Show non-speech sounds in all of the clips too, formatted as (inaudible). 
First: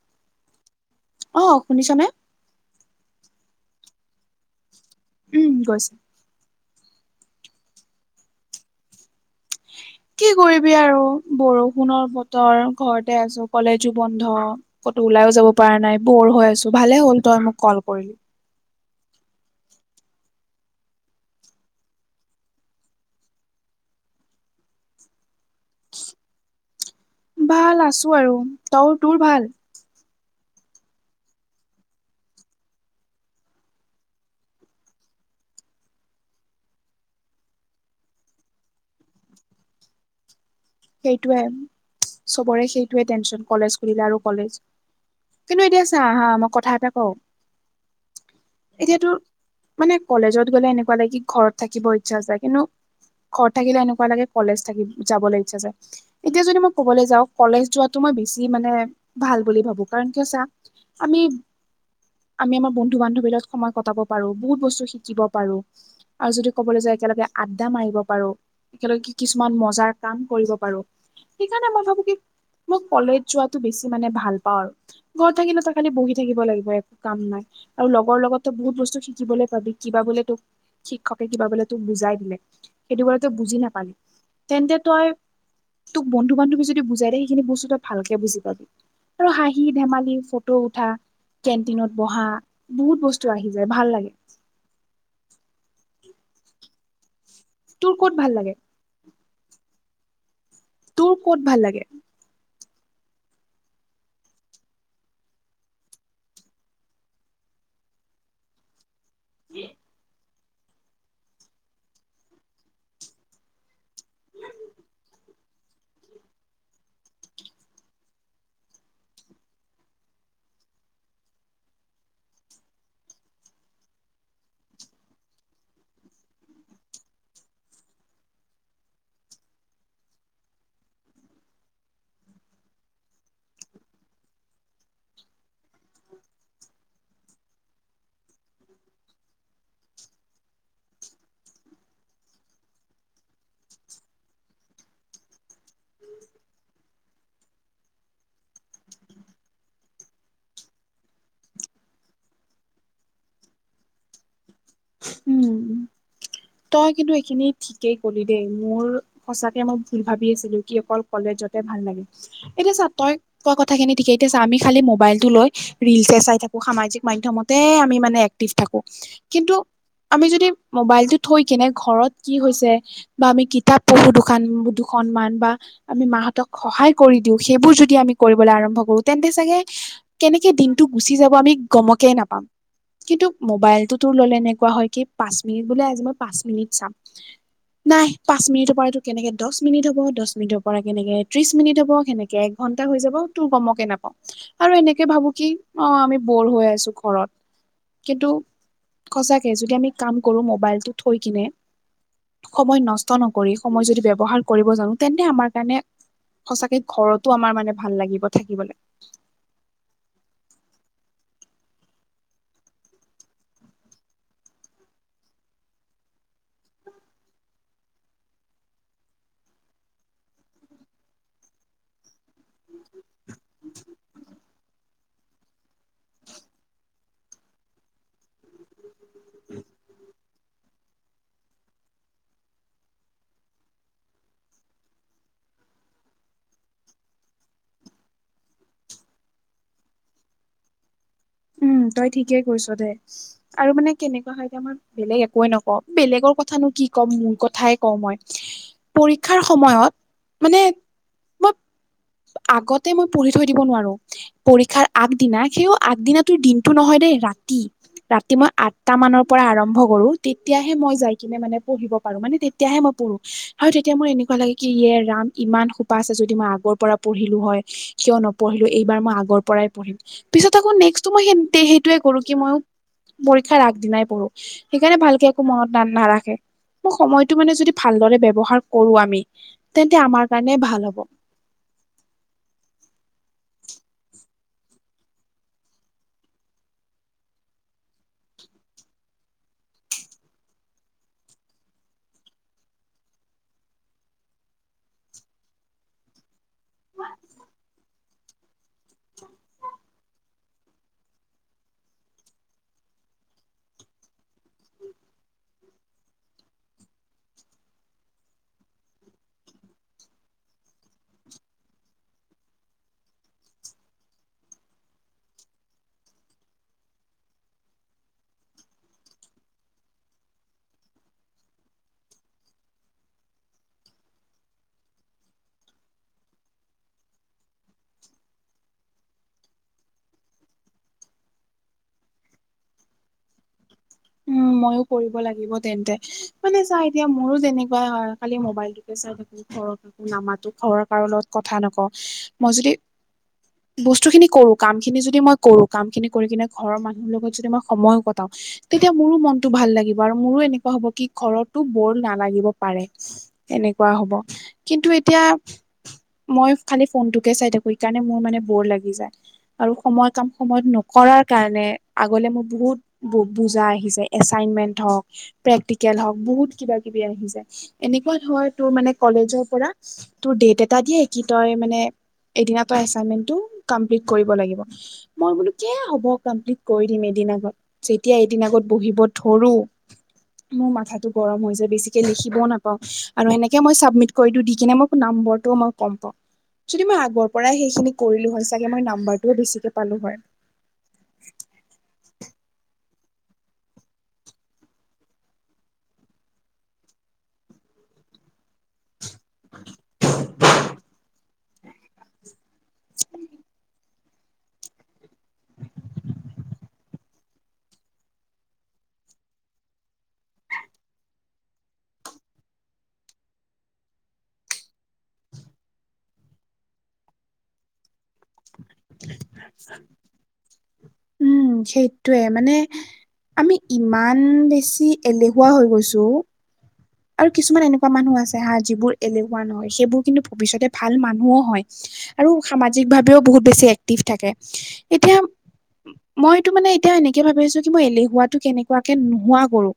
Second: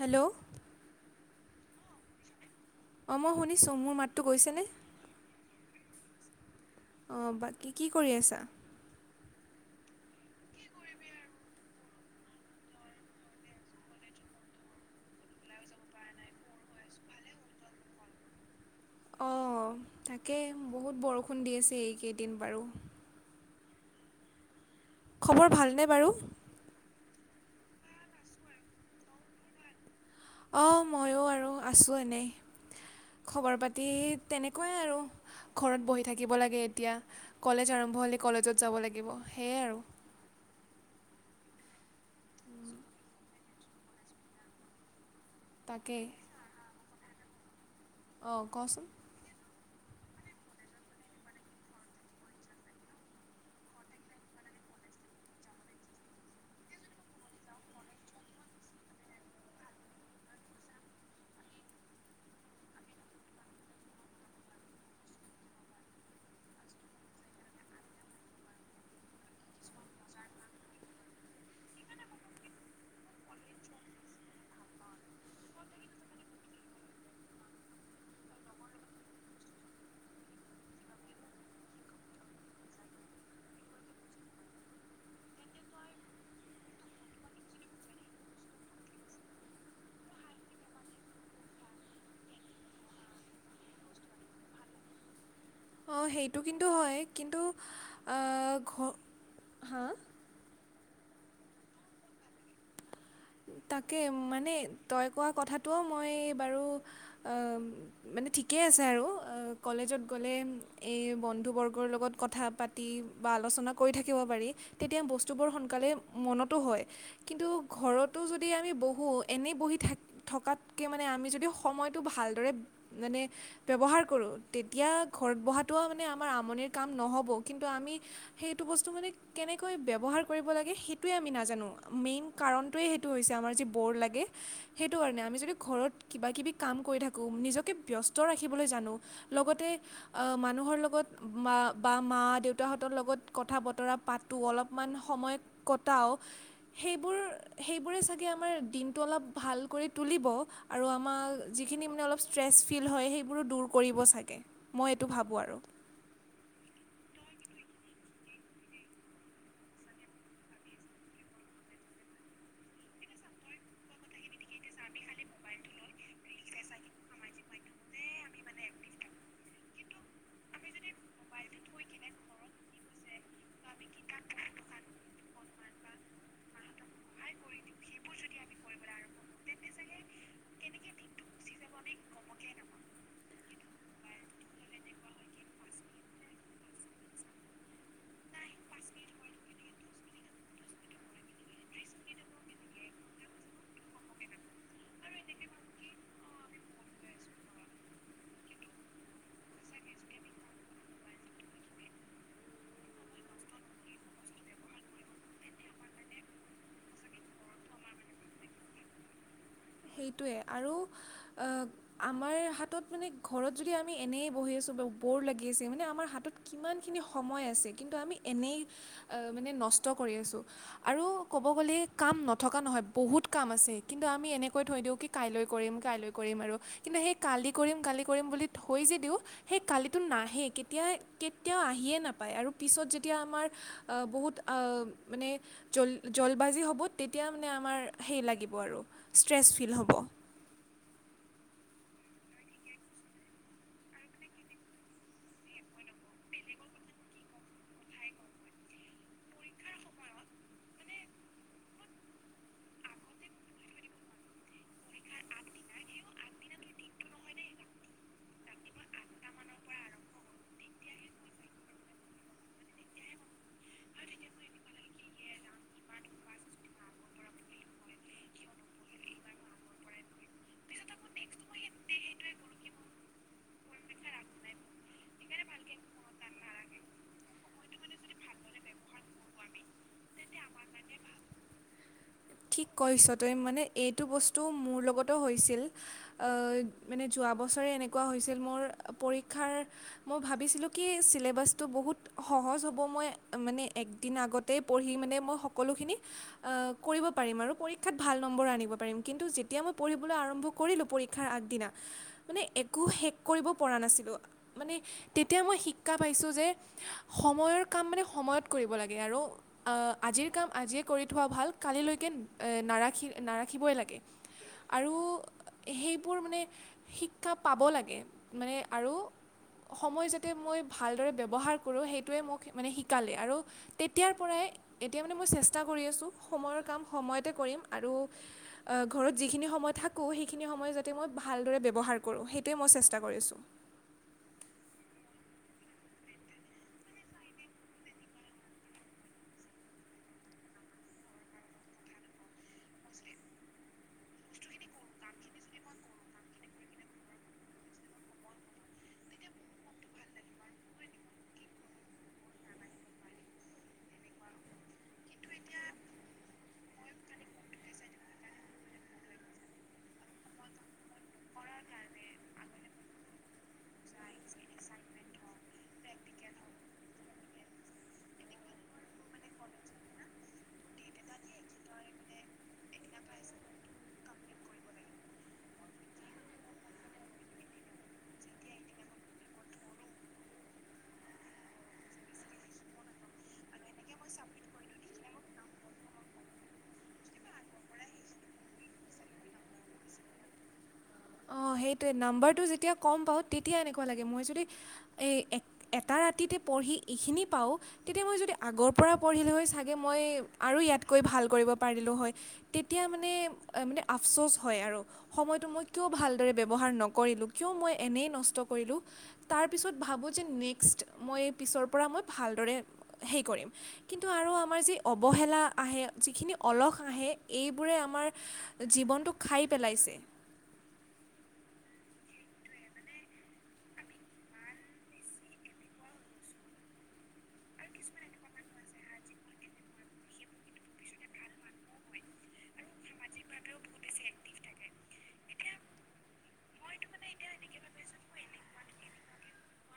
Hello অ শুনিছ নে? অঁ মই শুনিছোঁ, মোৰ মাতটো গৈছেনে? উম গৈছে? অ বাকী কি কৰি আছা? কি কৰিবি আৰু বৰষুণৰ বতৰ ঘৰতে আছো। কলেজো বন্ধ। ক'তো ওলাইও যাব পৰা নাই, বৰ হৈ আছো। ভালে হ'ল তই মোক কল কৰিলি। অ তাকে বহুত বৰষুণ দি আছে এইকেইদিন বাৰু। খবৰ ভালনে বাৰু? ভাল আছোঁ আৰু, তই তোৰ ভাল? অঁ ময়ো আৰু আছোঁ এনেই। খবৰ পাতি তেনেকুৱাই আৰু। ঘৰত বহি থাকিব লাগে এতিয়া। কলেজ আৰম্ভ হ'লে কলেজত যাব লাগিব সেয়াই আৰু। সেইটোৱে, চবৰে সেইটোৱে টেনচন। কলেজ খুলিলে আৰু কলেজ কিন্তু এতিয়া চা তাকেই হা, মই কথা এটা কওঁ? অঁ কচোন এতিয়াতো মানে কলেজত গ'লে এনেকুৱা লাগে কি ঘৰত থাকিব ইচ্ছা যায়, কিন্তু ঘৰত থাকিলে এনেকুৱা লাগে কলেজ থাকি যাবলে ইচ্ছা যায়। এতিয়া যদি মই ক'বলে যাওঁ কলেজ যোৱাটো মই বেছি মানে ভাল বুলি ভাবো। কাৰণ কিয় চা আমি আমি আমাৰ বন্ধু-বান্ধৱীৰ লগত সময় কটাব পাৰো। বহুত বস্তু শিকিব পাৰো। আৰু যদি ক'বলে যায় একেলগে আড্ডা মাৰিব পাৰো, একেলগে কিছুমান মজাৰ কাম কৰিব পাৰো সেইকাৰণে মই ভাবো কি মই কলেজ যোৱাটো বেছি মানে ভাল পাওঁ আৰু। ঘৰত থাকিলে তই খালি বহি থাকিব লাগিব একো কাম নাই। আৰু লগৰ লগত তই বহুত বস্তু শিকিবলৈ পাবি, কিবা বোলে তোক শিক্ষকে কিবা বোলে তোক বুজাই দিলে, সেইটো বোলে তই বুজি নাপালি তেন্তে তই তোক বন্ধু-বান্ধৱীয়ে যদি বুজাই দিয়ে সেইখিনি বস্তু তই ভালকে বুজি পাবি। আৰু হাঁহি ধেমালি ফটো উঠা কেণ্টিনত বহা, বহুত বস্তু আহি যায় ভাল লাগে। অ, সেইটো কিন্তু হয়, কিন্তু তোৰ ক'ত ভাল লাগে ঘ, হা? তোৰ ক'ত ভাল লাগে? তাকে মানে তই কোৱা কথাটোও মই বাৰু অ মানে ঠিকেই আছে আৰু অ কলেজত গ'লে এই বন্ধুবৰ্গৰ লগত কথা পাতি বা আলোচনা কৰি থাকিব পাৰি। তেতিয়া বস্তুবোৰ সনকালে মনতো হয়। কিন্তু ঘৰত তো যদি আমি বহো এনেই বহি থাক থকাতকৈ মানে আমি যদি সময়টো ভালদৰে মানে ব্যৱহাৰ কৰো তেতিয়া ঘৰত বহাটো মানে আমাৰ আমনিৰ কাম নহ'ব। কিন্তু আমি সেইটো বস্তু মানে কেনেকৈ ব্যৱহাৰ কৰিব লাগে সেইটোৱে আমি নাজানো। মেইন কাৰণ সেইটোৱেই সেইটো হৈছে আমাৰ যি বৰ লাগে। সেইটো কাৰণে আমি যদি ঘৰত কিবা কিবি কাম কৰি থাকোঁ নিজকে ব্যস্ত ত ৰাখিবলৈ জানো। লগতে আ মানুহৰ লগত মা বা মা-দেউতাহঁতৰ লগত কথা বতৰা পাত তো অলপমান সময় কটাও। সেইবোৰ সেইবোৰে চাগে আমাৰ দিনটো অলপ ভাল কৰি তুলিব। আৰু আমাক যিখিনি মানে অলপ ষ্ট্ৰেছ ফিল হয় সেইবোৰো দূৰ কৰিব চাগে। মই এইটো ভাবো আৰু। উম তই কিন্তু এইখিনি ঠিকেই কলি দেই। মোৰ সঁচাকে মই ভুল ভাবি আছিলো কি অকল কলেজতে ভাল লাগে। এতিয়া চা তই কোৱা কথাখিনি ঠিকে। এতিয়া আমি খালি মোবাইলটো লৈ ৰীলচহে চাই থাকো, সামাজিক মাধ্যমতে আমি মানে এক্টিভ থাকো। কিন্তু আমি যদি মোবাইলটো থৈ কিনে ঘৰত কি হৈছে বা আমি কি কিতাপ পঢ়োঁ দুখান দুখনমান বা আমি মাহঁতক সহায় কৰি দিও সেইবোৰ যদি আমি কৰিবলে আৰম্ভ কৰো তেন্তে চাগে কেনেকে দিন টো গুচি যাব আমি গমকে নাপাম। কিন্তু মবাইলতোটো ল'লে এনেকুৱা হয় কি পাঁচ মিনিট বোলে আজি মই পাঁচ মিনিট চাম। নাই পাঁচ মিনিটৰ পৰা এইটো কেনেকে দছ মিনিট হ'ব, দছ মিনিটৰ পৰা কেনেকে ত্ৰিশ মিনিট হ'ব। কেনেক কে এক ঘণ্টা হৈ যাব তোৰ গমকে নাপাওঁ। আৰু এনেকে ভাবো কি অ আমি বৰ হৈ আছো ঘৰত। কিন্তু সঁচাকে যদি আমি কাম কৰো মোবাইলটো থৈ কিনে। সময় নষ্ট নকৰি সময় যদি ব্যৱহাৰ কৰিব জানো তেন্তে আমাৰ কাৰণে সঁচাকে ঘৰতো আমাৰ মানে ভাল লাগিব থাকিবলে। সেইটোৱে আৰু আহ আমাৰ হাতত মানে ঘৰত যদি আমি এনেই বহি আছোঁ বা ব'ৰ লাগি আছে মানে আমাৰ হাতত। কিমানখিনি সময় আছে কিন্তু আমি এনেই। মানে নষ্ট কৰি আছো আৰু ক'ব গ'লে কাম নথকা নহয় বহুত। কাম আছে কিন্তু আমি এনে থৈ দিওঁ কি কাইলৈ কৰিম কাইলৈ কৰিম আৰু কিন্তু সেই কালি কৰিম কালি কৰিম বুলি থৈ যে দিওঁ। সেই কালিটো নাহে কেতিয়া কেতিয়াও আহিয়ে নাপায় আৰু পিছত যেতিয়া আমাৰ বহুত। মানে জল জলবাজি হ'ব তেতিয়া মানে আমাৰ সেই লাগিব আৰু। ষ্ট্ৰেছ ফিল হ'ব। উম তই ঠিকেই কৈছ দেই আৰু মানে কেনেকুৱা হয় তমান বেলেগ একোৱে নকওঁ। বেলেগৰ কথানো কি কম মোৰ কথাই কওঁ মই। পৰীক্ষাৰ সময়ত মানে। মই (unintelligible) আগতে মই পঢ়ি থৈ দিব নোৱাৰো পৰীক্ষাৰ আগদিনা সেও আগদিনাত। দিনটো নহয় দেই ৰাতি। ৰাতি মই আঠটা মানৰ পৰা আৰম্ভ কৰো তেতিয়াহে মই যাই কিনে মানে পঢ়িব পাৰো মানে তেত তিয়াহে মই পঢ়ো। হয়, তেতিয়া মোৰ এনেকুৱা লাগে কি ইয়ে ৰাম ইমান সোপা আছে যদি মই আগৰ পৰা পঢ়িলো হয়। কিয় নপঢ়িলো এইবাৰ মই আগৰ পৰাই পঢ়িম পিছত আকৌ নেক্স। ত মই সেন্তে সেইটোয়ে কৰো কি মইয়ো। পৰীক্ষা আগদিনাই পঢ়ো সেইকাৰণে ভালকে একো মনত না নাৰাখে। মই সময়টো মানে যদি ভালদৰে ব্যৱহাৰ কৰো আমি তেন্তে আমাৰ কাৰণে ভাল হ'ব। ঠিক কৈছ তই মানে এইটো বস্তু মোৰ লগতো হৈছিল। মানে যোৱা বছৰে এনেকুৱা হৈছিল মোৰ পৰীক্ষাৰ মই ভাবিছিলোঁ কি ছিলেবাছটো বহুত সহজ হ'ব মই মানে একদিন আগত তে পঢ়ি মানে মই সকলোখিনি আ কৰিব পাৰিম আৰু পৰীক্ষাত ভাল নম্বৰ আনিব পাৰিম কিন্তু যেতিয়া মই পঢ়িবলৈ আৰম্ভ কৰিলোঁ পৰীক্ষাৰ আগদিনা। মানে একো শেষ কৰিব পৰা নাছিলোঁ মানে তেতিয়া মই শিক্ষা পাইছোঁ যে। সময়ৰ কাম মানে সময়ত কৰিব লাগে আৰু। আজিৰ কাম আজিয়ে কৰি থোৱা ভাল কালিলৈকে নাৰাখি নাৰাখিবই লাগে। আৰু সেইবোৰ মানে। শিক্ষা পাব লাগে মানে আৰু। সময় যাতে মই ভালদৰে ব্যৱহাৰ কৰোঁ। সেইটোৱে মোক মানে শিকালে আৰু। তেতিয়াৰ পৰাই এতিয়া মানে মই চেষ্টা কৰি আছোঁ সময়ৰ কাম সময়তে কৰিম আৰু। ঘৰত যিখিনি সময় থাকোঁ সেইখিনি সময় যাতে মই ভালদৰে ব্যৱহাৰ কৰোঁ সেইটোৱে মই চেষ্টা কৰিছোঁ। উম মইয়ো কৰিব লাগিব তেন্তে। মানে চাহ এতিয়া মোৰো যেনেকুৱা হয় খালি মোবাইলটোকে চাই থাকো। ঘৰৰ কাকো নামাতো ঘৰৰ কাৰো লগত কথা নকওঁ মই যদি (inaudible) বস্তু খিনি কৰো কাম খিনি যদি মই কৰো কাম খিনি কৰি কিনে ঘৰৰ মানুহৰ লগত যদি মই সময়ো কটাও তেতিয়া মোৰো মনতটো ভাল লাগিব আৰু মোৰো এনেকুৱা হ'ব কি ঘৰতো বৌৰ নালাগিব পাৰে। এনেকুৱা হব কিন্তু এতিয়া মই খালি ফোনটোকে চাই থাকো সেইকাৰণে মোৰ মানে বৰ লাগি যায়। আৰু সময় কাম সময়ত নকৰাৰ কাৰণে আগলে মোৰ বহুত বুজা আহিছে এচাইনমেন্ট হওঁক প্ৰেক্টিকেল হওঁক বহুত কিবা কিবি আহি যায় এনেকুৱা ধয় তোৰ মানে কলেজৰ পৰা তোৰ দেত এটা দিয়ে তই কি মানে এদিনা তই এছাইনমেণ্টটো কমপ্লিত কৰিব লাগিব। মই বোলো কি হ'ব কমপ্লিট কৰি দিম এদিন আগত। এতিয়া এদিন আগত বহিব ধৰো। মোৰ মাথাটো গৰম হৈ যায় বেছিকে লিখিবও নাপাও, আৰু এনেকে মই চাবমিট কইটো দি কিনে মই নম্বৰটোও মই কম পাওঁ। যদি মই আগৰ পৰাই সেইখিনি কৰিলো হয় চাগে মই নাম্বাৰটোও বেছিকে পালো হয়। অ সেইটোৱে নাম্বাৰটো যেতিয়া কম পাওঁ তেতিয়া এনেকুৱা লাগে মই যদি এই এটা ৰাতিতে পঢ়ি এইখিনি পাওঁ তেতিয়া মই যদি আগৰ পৰা পঢ়িলে হৈ চাগে, মই আৰু ইয়াতকৈ ভাল কৰিব পাৰিলোঁ হয়। তেতিয়া মানে মানে আফচোচ হয়, আৰু সময়টো মই কিয় ভালদৰে ব্যৱহাৰ নকৰিলোঁ কিয় মই এনেই নষ্ট কৰিলোঁ। তাৰপিছত ভাবোঁ যে নেক্সট মই পিছৰ পৰা মই ভালদৰে হেৰি কৰিম। কিন্তু আৰু আমাৰ যি অৱহেলা আহে যিখিনি অলস আহে এইবোৰে আমাৰ জীৱনটো খাই পেলাইছে। উম, সেইটোয়ে মানে আমি ইমান বেছি এলেহুৱা হৈ গৈছোঁ, আৰু কিছুমান এনেকুৱা মানুহ আছে হা যিবোৰ এলেহুৱা নহয় সেইবোৰ কিন্তু ভৱিষ্যতে ভাল মানুহও হয়। আৰু সামাজিক ভাৱেও বহুত বেছি এক্টিভ থাকে, এতিয়া মইতো মানে এতিয়া এনেকে ভাবি আছো কি মই এলেহুৱাটো কেনেকুৱাকে নোহোৱা কৰোঁ।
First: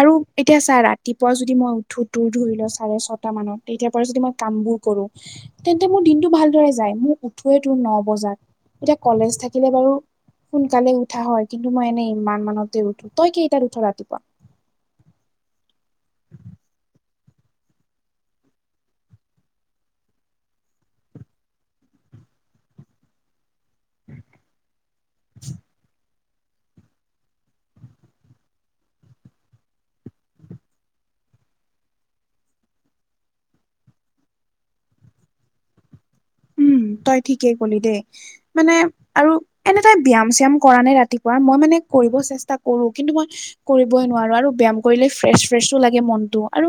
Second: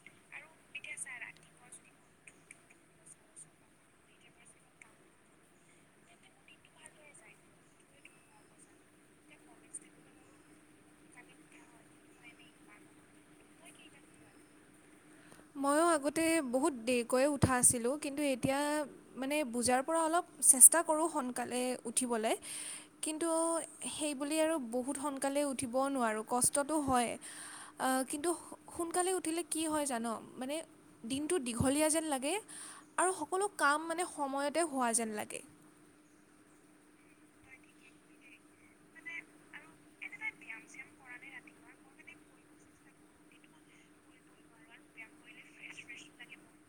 আৰু এতিয়া চাহ ৰাত ৰাতিপুৱা যদি মই উঠো তোৰ ধৰি ল চাৰে ছটা মানত তেতিয়াৰ পৰা যদি মই কামবোৰ কৰোঁ। তেন্তে মোৰ দিনটো ভালদৰে যায়, মোৰ উঠোৱেই তোৰ ন বজাত এতিয়া কলেজ থাকিলে বাৰু। সোনকালে উঠা হয়, কিন্তু মই এনেই ইমান মানতে উঠো তই কেইটাত উঠ ৰাতিপুৱা মইয়ো আগতে বহুত দেৰিকৈয়ে উঠা আছিলোঁ কিন্তু এতিয়া মানে বুজাৰ পৰা অলপ চেষ্টা কৰোঁ সোনকালে উঠিবলে কিন্তু সেইবুলি আৰু বহুত সোনকালে উঠিব নোৱাৰোঁ। কষ্টটো হয়, আ কিন্তু সোনকালে উঠিলে কি হয় জান? মানে, দিনটো দীঘলীয়া যেন লাগে। আৰু সকলো কাম মানে সময়তে হোৱা যেন লাগে। উম তই ঠিকেই কলি দে। মানে আৰু এনে তই ব্যায়াম চিয়াম কৰা নে ৰাতিপুৱা মই মানে কৰিব চেষ্টা- কৰো, কিন্তু মই কৰিবই নোৱাৰো আৰু ব্যায়াম কৰিলে ফ্ৰেছ ফ্ৰেছো লাগে মনতটো আৰু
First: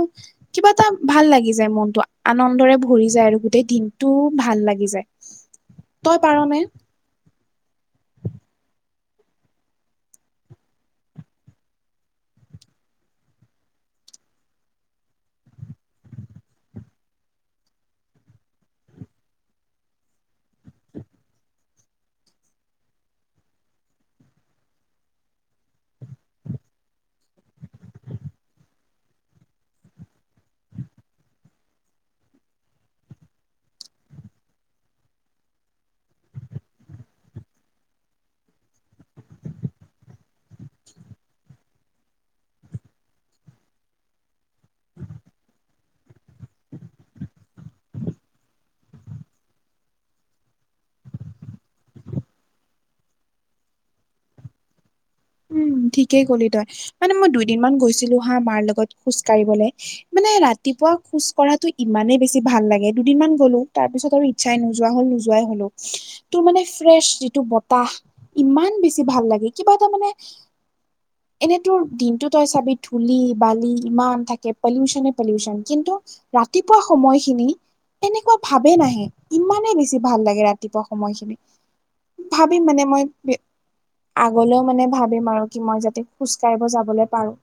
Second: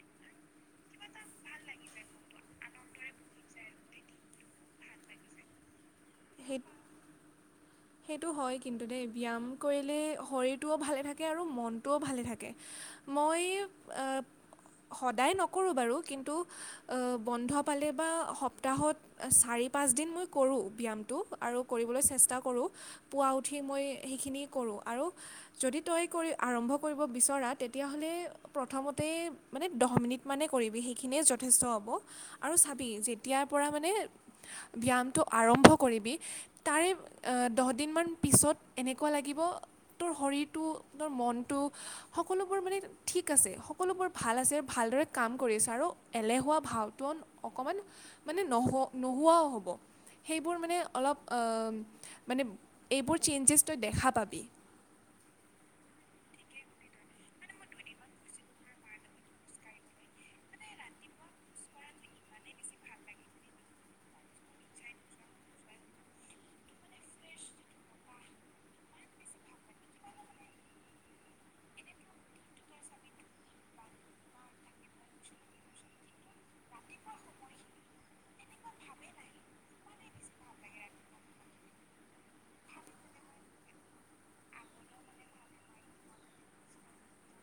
কিবা এটা ভাল লাগি যায় মনটো। আনন্দৰে ভৰি যায় আৰু গোটেই দিনটোও ভাল লাগি যায়, তই সেই পাৰনে? সেইটো হয় কিন্তু দেই, ব্যায়াম কৰিলে শৰীৰটোও ভালে থাকে আৰু মনটোও ভালে থাকে। মই আ সদায় নকৰোঁ বাৰু কিন্তু বন্ধ পালে বা সপ্তাহত চাৰি পাঁচদিন মই কৰোঁ ব্যায়াম তো আৰু কৰিবলৈ চেষ্টা কৰোঁ পূৱা উঠি মই সেইখিনি কৰোঁ আৰু যদি তই কৰি আৰম্ভ কৰিব বিচৰা তেতিয়াহ'লে প্ৰথমতে মানে দহ মিনিটমানে কৰিবি সেইখিনিয়ে যথেষ্ট হ'ব। আৰু চাবি যেতিয়াৰ পৰা মানে ব্যায়ামটো আৰম্ভ- কৰিবি তাৰে এহ দহদিন পিছত এনেকুৱা লাগিব- তোৰ শৰীৰটো তোৰ মনটো সকলোবোৰ মানে- ঠিক আছে সকলোবোৰ ভাল আছে, ভালদৰে কাম কৰি আছে আৰু এলেহুৱা ভাওটৌন- অকমান মানে নহ নোহোৱাও হ'ব। বোৰ মানে অলপ অঁ মানে এইবোৰ চেঞ্জেছ তই দেখা পাবি। উম ঠিকেই ক'লি তই, মানে মই দুইদিনমান গৈছিলো হা মাৰ লগত খোজ কঢ়িবলে। মানে ৰাতিপুৱা খোজ কঢ়াটো ইমানেই বেছি ভাল লাগে, দুদিনমান গ'লো তাৰ পিছত আৰু- চাই নোযোৱা হ'ল নোযোৱাই হ'লও, তো মানে ফ্ৰেছ যিটো বতাহ- ইমান বেছি ভাল লাগে কিবা এটা মানে- এনেইতোৰ দিনটো তই চাবি ধূলি বালি ইমান থাকে পলিউচনে পলিউচন কিন্তু- ৰাতিপুৱা সময়খিনি- এনেকুৱা ভাবে নাহে ইমানেই বেছি ভাল লাগে ৰাতিপুৱা সময়খিনি। ভাবিম মানে মই আগলেও মানে ভাবিম আৰু কি মই যাতে খোজ কাঢ়িব যাবলৈ পাৰো,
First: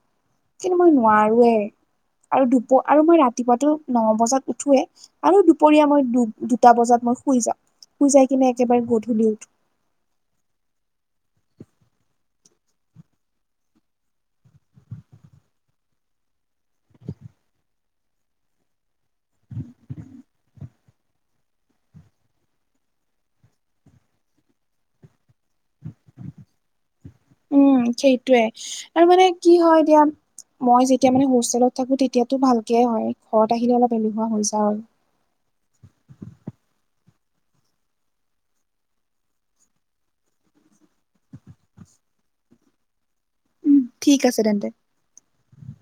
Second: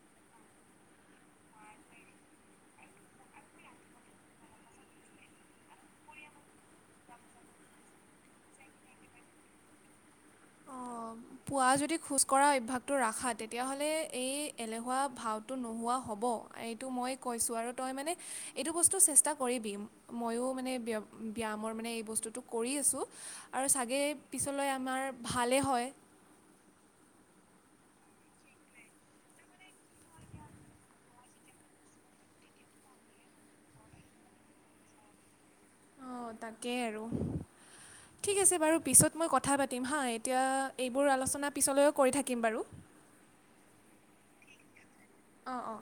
কিন্তু মই নোৱাৰোৱে। আৰু ধুপ আৰু মই ৰাতিপুৱাটো ন বজাত উঠোৱে। আৰু দুপৰীয়া মই দু দুটা বজাত মই শুই যাওঁ শুই যাই কিনে একেবাৰে গধূলি উঠো। অঁ, পুৱা যদি খোজ কঢ়া অভ্যাসটো ৰাখা তেতিয়াহ'লে এই এলেহুৱা ভাওটো নোহোৱা হ'ব। এইটো মই কৈছোঁ আৰু তই মানে এইটো বস্তু চেষ্টা কৰিবি। ময়ো মানে ব্য ব্যায়ামৰ মানে এই বস্তুটো কৰি আছোঁ আৰু চাগে পিছলৈ আমাৰ ভালেই হয়। উম সেইটোৱে আৰু মানে কি হয় এতিয়া। মই যেতিয়া মানে হোষ্টেলত থাকো তেতিয়াতো ভালকে হয় ঘৰত আহিলে অলপ এলেহুৱা হৈ যাওঁ আৰু। অঁ তাকেই আৰু। ঠিক আছে বাৰু পিছত মই কথা পাতিম হাঁ এতিয়া এইবোৰ আলোচনা পিছলৈও কৰি থাকিম বাৰু। উম ঠিক আছে তেন্তে। অঁ অঁ।